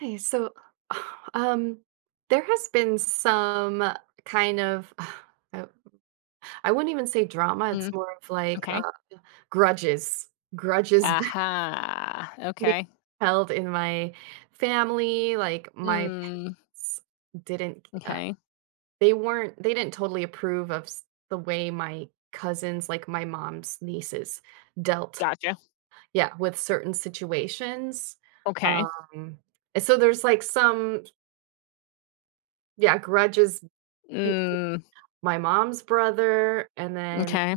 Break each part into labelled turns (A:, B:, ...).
A: Hi. So, um, there has been some kind of, I, I wouldn't even say drama. It's
B: Mm,
A: more of like
B: okay.
A: grudges, grudges
B: Aha.
A: being
B: Okay.
A: held in my family. Like my
B: Mm,
A: parents didn't,
B: okay.
A: they didn't totally approve of the way my cousins, like my mom's nieces, dealt,
B: Gotcha.
A: yeah, with certain situations.
B: Okay.
A: Um, and so there's like some, yeah, grudges.
B: Mm,
A: My mom's brother, and then
B: okay.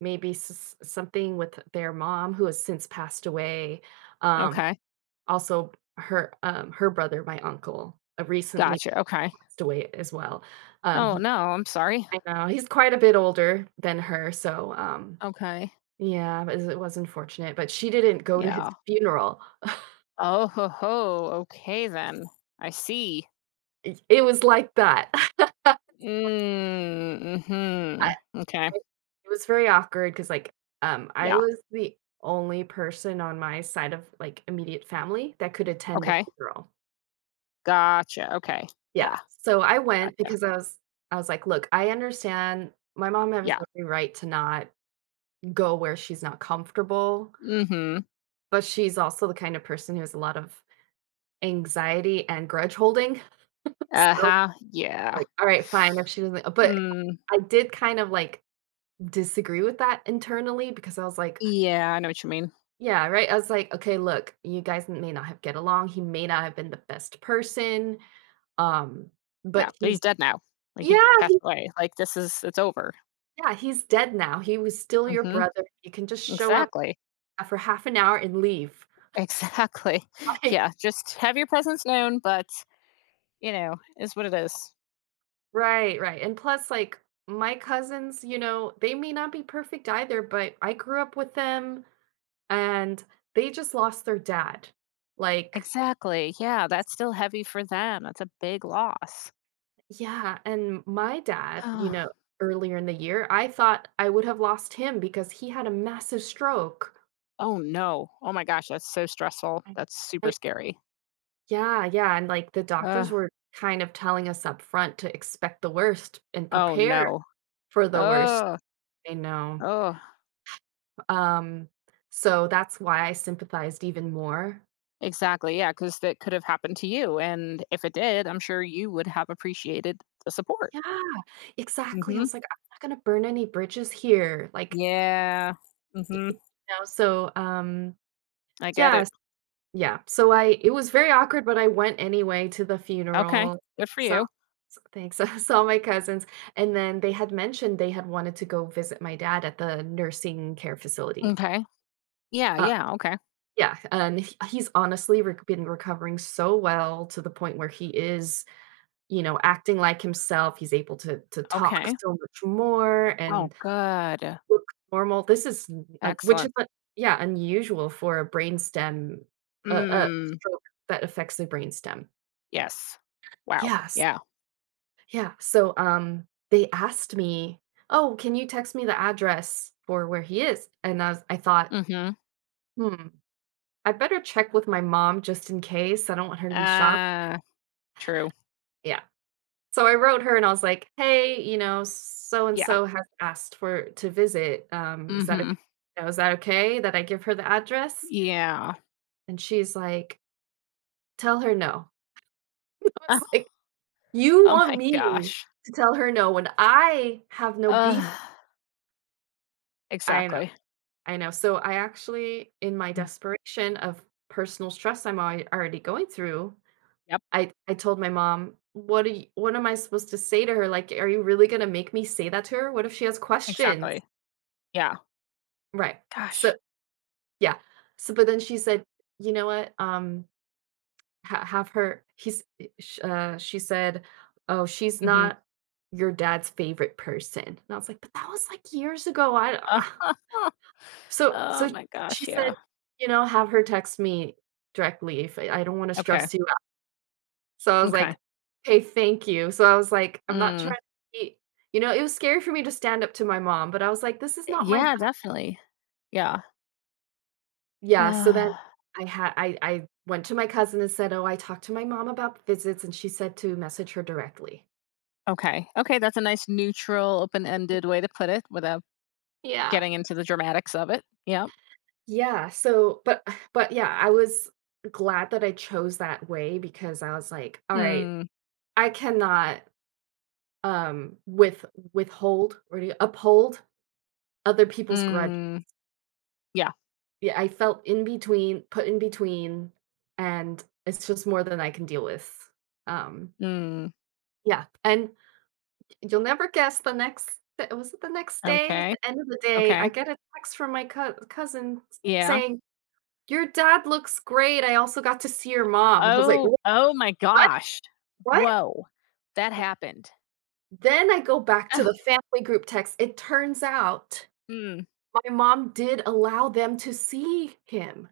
A: maybe s something with their mom who has since passed away, um,
B: Okay.
A: also her, um, her brother, my uncle, recently
B: Gotcha. Okay.
A: passed away as well.
B: Oh
A: He,
B: no, I'm sorry.
A: I know, he's quite a bit older than her, so,
B: Okay.
A: yeah, it was, it was unfortunate, but she didn't go to his
B: Yeah.
A: funeral.
B: Oh ho ho. Okay then. I see.
A: It was like that.
B: Mm, mm-hmm. Okay.
A: It it was very awkward because, like, I
B: Yeah.
A: was the only person on my side of, like, immediate family that could attend the
B: Okay.
A: funeral.
B: Gotcha. Okay.
A: Yeah,
B: Yeah.
A: so I went
B: Gotcha.
A: because I was like, "Look, I understand my mom has
B: Yeah.
A: every right to not go where she's not comfortable,
B: Mm-hmm.
A: but she's also the kind of person who has a lot of anxiety and grudge holding." So,
B: Uh-huh. Yeah.
A: like, "All right, fine, if she doesn't," but
B: Mm.
A: I did kind of, like, disagree with that internally because I was like,
B: Yeah, I know what you mean.
A: yeah, right? I was like, "Okay, look, you guys may not have get along, he may not have been the best person, um, but
B: Yeah, but he's
A: he's"
B: dead now. Like,
A: Yeah,
B: he passed away. Like, this is it's over.
A: he's dead now, he was still your
B: Mhm.
A: brother, you can just show up
B: Exactly.
A: for half an hour and leave,
B: Exactly.
A: like.
B: Yeah, just have your presence known, but, is what it is.
A: Right, right, and plus, like, my cousins, you know, they may not be perfect either, but I grew up with them, and they just lost their dad, like.
B: Exactly. Yeah, that's still heavy for them. That's a big loss.
A: Yeah, and my dad, you know, earlier in the year, I thought I would have lost him because he had a massive stroke.
B: Oh, no. Oh my gosh, that's so stressful.
A: I
B: That's super
A: I
B: scary.
A: Yeah, yeah, and, like, the doctors
B: Ugh.
A: were kind of telling us up front to expect the worst and
B: Oh,
A: prepare
B: no.
A: for the worst.
B: Oh
A: I know.
B: oh.
A: Um, so that's why I sympathized even more.
B: Exactly, yeah. Because that could have happened to you, and if it did, I'm sure you would have appreciated the support.
A: Yeah, exactly. I
B: Mhm.
A: was like, "I'm not gonna burn any bridges here," like,
B: Yeah.
A: y y
B: Mhm.
A: you know, so,
B: I get
A: yeah.
B: it.
A: Yeah, so I it was very awkward, but I went anyway to the
B: Okay.
A: funeral.
B: Good for
A: So
B: you.
A: so thanks. I saw my cousins, and then they had mentioned they had wanted to go visit my dad at the nursing care facility.
B: Okay. Yeah,
A: Uh,
B: yeah, okay,
A: yeah, and he's honestly rec been recovering so well to the point where he is, you know, acting like himself. He's able to talk
B: okay.
A: so much more
B: Oh,
A: and
B: good.
A: look normal. This is n Which
B: Excellent.
A: is, yeah, unusual for a brainstem a
B: Mm,
A: stroke that affects the brainstem.
B: yes. Wow,
A: Yes.
B: yeah.
A: Yeah. So, they asked me, "Oh, can you text me the address for where he is?" And I thought,
B: Mhm.
A: "Hmm, I better check with my mom just in case. I don't want her to be shocked."
B: Uh, true.
A: Yeah. So I wrote her and I was like, "Hey, you know, so and
B: Yeah.
A: so has asked for to visit. Is that okay?
B: Mhm.
A: You know, is that okay that I give her the address?"
B: Yeah.
A: And she's like, "Tell her no." I was like, "You
B: Oh
A: want
B: my
A: me
B: gosh.
A: to tell her no when I have no
B: Ugh.
A: beef?" I know.
B: Exactly.
A: I know. So I actually, in my
B: Mm,
A: desperation of personal stress I'm already going through,
B: yep,
A: I told my mom, "What do you What am I supposed to say to her? Like, are you really gonna make me say that to her? What if she has questions?"
B: exactly. Yeah.
A: Right.
B: Gosh.
A: So yeah. So but then she said, "You know what? Ha have her." He's eh, sh She said, "Oh, she's
B: Mhm.
A: not your dad's favorite person." And I was like, "But that was like years ago. I" So
B: Oh
A: so
B: my
A: she
B: gosh,
A: said,
B: yeah.
A: you know, "Have her text me directly if I don't wanna
B: Okay,
A: stress you out." So I was
B: okay.
A: like, "Hey, thank you." So I was like, "I'm not
B: Mm.
A: trying to be," you know, it was scary for me to stand up to my mom, but I was like, "This is not my ba"
B: Yeah, definitely. Yeah.
A: Yeah, so then
B: Uh.
A: I went to my cousin and said, "Oh, I talked to my mom about visits, and she said to message her directly."
B: Okay. Okay, that's a nice neutral, open-ended way to put it without
A: Yeah.
B: getting into the dramatics of it. Yeah.
A: Yeah, so but but yeah, I was glad that I chose that way because I was like, "Alright,
B: Mm.
A: I cannot, um, withhold or to uphold other people's grudge."
B: Mm. Yeah.
A: Yeah, I felt in between put in between, and it's just more than I can deal with. Um,
B: Mm.
A: yeah, and you'll never guess the next th was it the next day? At
B: Okay.
A: the end of the day, I
B: Okay.
A: get a text from my cousin
B: Yeah.
A: saying, "Your dad looks great. I also got to see your mom." I was like,
B: Oh, oh my
A: What?
B: gosh.
A: What?"
B: Whoa. That happened.
A: Then I go back to the family group text. It turns out
B: Mm.
A: my mom did allow them to see him.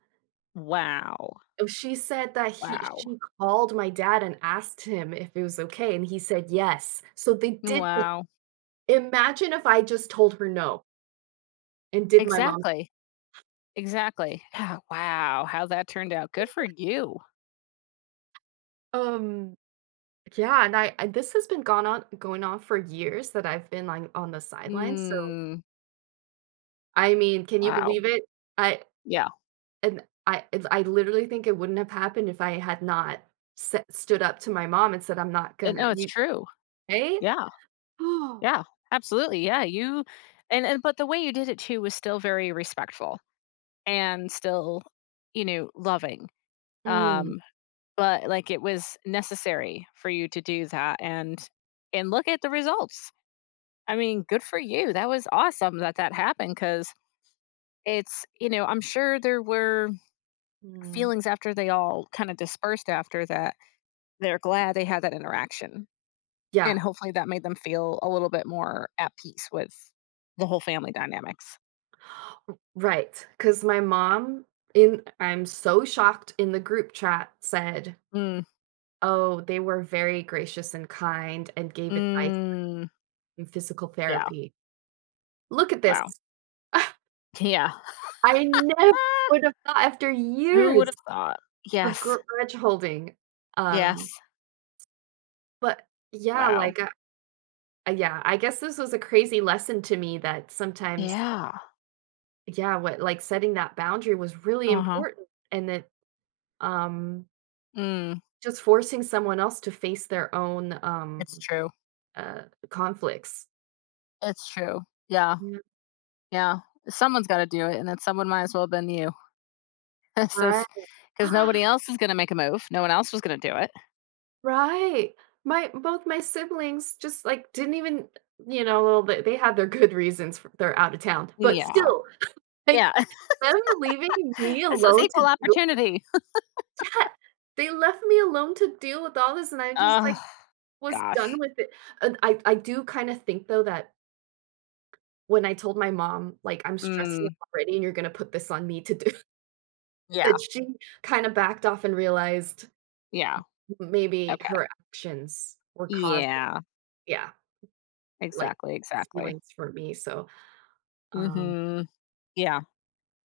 B: Wow.
A: Oh, she said that he
B: Wow.
A: she called my dad and asked him if it was okay, and he said yes. So they did it.
B: Wow.
A: Imagine if I just told her no and did my mom's.
B: Exactly. Exactly. Yeah, wow, how that turned out. Good for you.
A: Um, yeah, and I and this has been gone on going on for years that I've been, like, on the sidelines, so,
B: Mm.
A: I mean, can you
B: Wow.
A: believe it? I
B: Yeah.
A: I literally think it wouldn't have happened if I had not s stood up to my mom and said, "I'm not gonna,"
B: No, it's
A: you
B: true.
A: right?
B: Yeah. Yeah, absolutely. Yeah, you and but the way you did it too was still very respectful and still, loving.
A: Mm.
B: Um, but like it was necessary for you to do that and look at the results. I mean, good for you. That was awesome that that happened, cuz it's, I'm sure there were
A: Mm,
B: feelings after they all kind of dispersed after that. They're glad they had that interaction.
A: yeah,
B: And hopefully that made them feel a little bit more at peace with the whole family dynamics.
A: right. Because my mom in, I'm so shocked, in the group chat said,
B: Mm,
A: "Oh, they were very gracious and kind and gave advice
B: mm,
A: in physical
B: yeah,
A: therapy." Look at this.
B: wow, yeah.
A: I never
B: Ah,
A: would have thought, after
B: who would
A: years
B: have thought?
A: of gr
B: Yes,
A: grudge holding.
B: yes,
A: Um, but yeah,
B: wow,
A: like, yeah, I guess this was a crazy lesson to me that sometimes
B: yeah,
A: yeah, what, like, setting that boundary was really
B: uh-huh,
A: important and that, um,
B: mm,
A: just forcing someone else to face their own,
B: it's true,
A: uh, conflicts.
B: it's true, yeah,
A: Yeah,
B: yeah, someone's gotta do it, and then someone might as well have been you. This is
A: right.
B: because nobody else is gonna make a move, no one else was gonna do it.
A: Right. My, both my siblings just, like, didn't even, you know, well, they had their good reasons, for they're out of town, but
B: Yeah,
A: still, like,
B: yeah,
A: them leaving me
B: this was
A: alone to
B: equal
A: deal.
B: opportunity.
A: Yeah, they left me alone to deal with all this, and I just,
B: Oh,
A: like, was done
B: gosh,
A: with it, and I do kinda think, though, that when I told my mom, like, "I'm stressed
B: mm,
A: already, and you're gonna put this on me to do."
B: yeah,
A: But she kinda backed off and realized
B: yeah,
A: maybe
B: okay,
A: her actions were causing,
B: yeah,
A: yeah, like,
B: exactly,
A: these
B: exactly,
A: feelings for me, so, um,
B: mhm, yeah.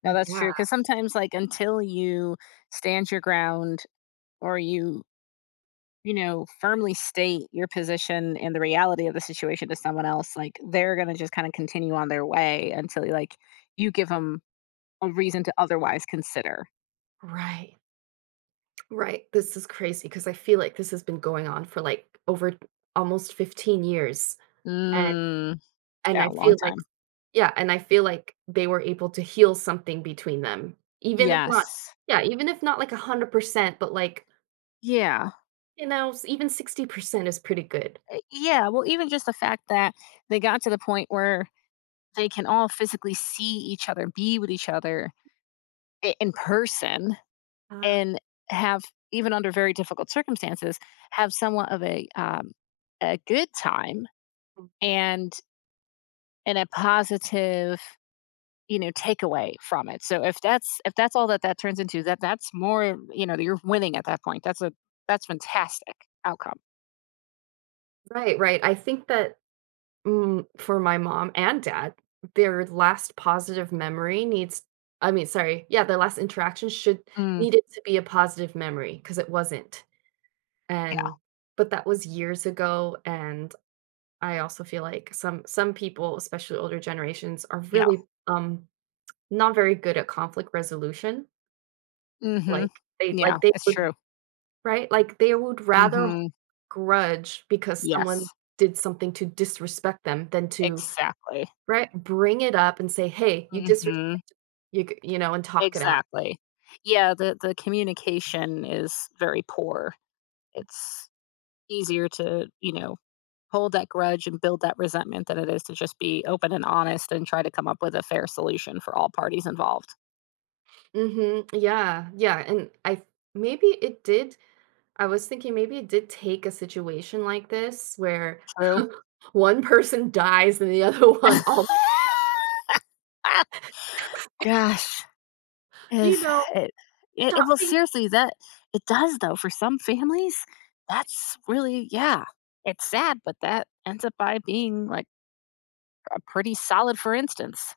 B: No,
A: but
B: that's true.
A: yeah,
B: Because sometimes, like, until you stand your ground or you, firmly state your position and the reality of the situation to someone else, like, they're gonna just kinda continue on their way until, like, you give them a reason to otherwise consider.
A: right, right, this is crazy because I feel like this has been going on for, like, over almost 15 years, and
B: Mm, yeah,
A: I
B: a long
A: feel like
B: time.
A: yeah, and I feel like they were able to heal something between them, even if not,
B: Yes.
A: yeah, even if not, like, 100%, but, like,
B: Yeah.
A: you know, s even 60% is pretty good.
B: Eh, yeah, well, even just the fact that they got to the point where they can all physically see each other, be with each other I in person
A: Uh,
B: and have, even under very difficult circumstances, have somewhat of a good time and a positive, takeaway from it. So if that's, if that's all that that turns into, that that's more, you're winning at that point. That's a, that's fantastic outcome.
A: right, right, I think that, mm, for my mom and dad, their last positive memory needs, I mean, sorry, yeah, their last interaction should,
B: Mm,
A: needed to be a positive memory because it wasn't,
B: yeah,
A: and but that was years ago, and I also feel like some people, especially older generations, are
B: yeah.
A: really, not very good at conflict resolution,
B: Mm-hmm.
A: like,
B: Yeah,
A: they
B: it's
A: would
B: true.
A: right? Like, they would rather
B: Mm-hmm.
A: grudge because
B: Yes.
A: someone did something to disrespect them than to,
B: Exactly.
A: right, bring it up and say, "Hey, you disres"
B: Mm-hmm.
A: you know, and talk it out.
B: Exactly. Yeah, the communication is very poor. It's easier to, hold that grudge and build that resentment than it is to just be open and honest and try to come up with a fair solution for all parties involved.
A: Mhm, yeah, yeah, and I maybe it did, I was thinking maybe it did take a situation like this where
B: True.
A: one person dies and the other one all,
B: Gosh,
A: you
B: is
A: know,
B: it, it, it?
A: "Stop
B: Well,
A: being"
B: seriously, that it does though. For some families, that's really, yeah. It's sad, but that ends up by being like a pretty solid. For instance,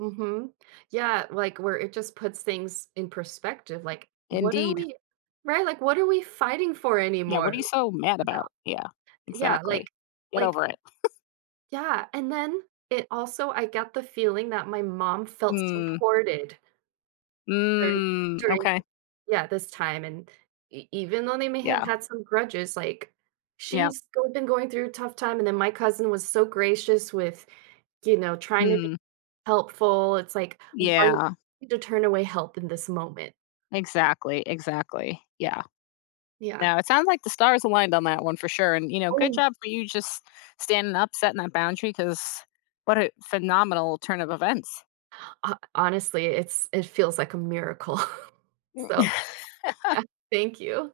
A: Mhm. Yeah, like, where it just puts things in perspective, like, what are
B: indeed.
A: we right, like, what are we fighting for
B: Yeah. What
A: anymore?
B: are you so mad about? Yeah.
A: Yeah, like
B: Exactly. Get
A: like
B: over it.
A: yeah, and then it also, I get the feeling that my mom felt
B: Hmm.
A: supported during
B: Mm,
A: during,
B: okay.
A: yeah, this time, and e even though they may have
B: Yeah.
A: had some grudges, like,
B: Yeah.
A: she's go been going through a tough time, and then my cousin was so gracious with, you know, trying to be
B: Mm.
A: helpful, it's like, "W are
B: Yeah.
A: you to turn away help in this moment."
B: Exactly. Exactly. Yeah.
A: Yeah.
B: No, it sounds like the stars aligned on that one for sure. And, good
A: Oh,
B: job for you just standing up, setting that boundary, because what a phenomenal turn of events.
A: ho honestly, it's it feels like a miracle. So, yeah, thank you.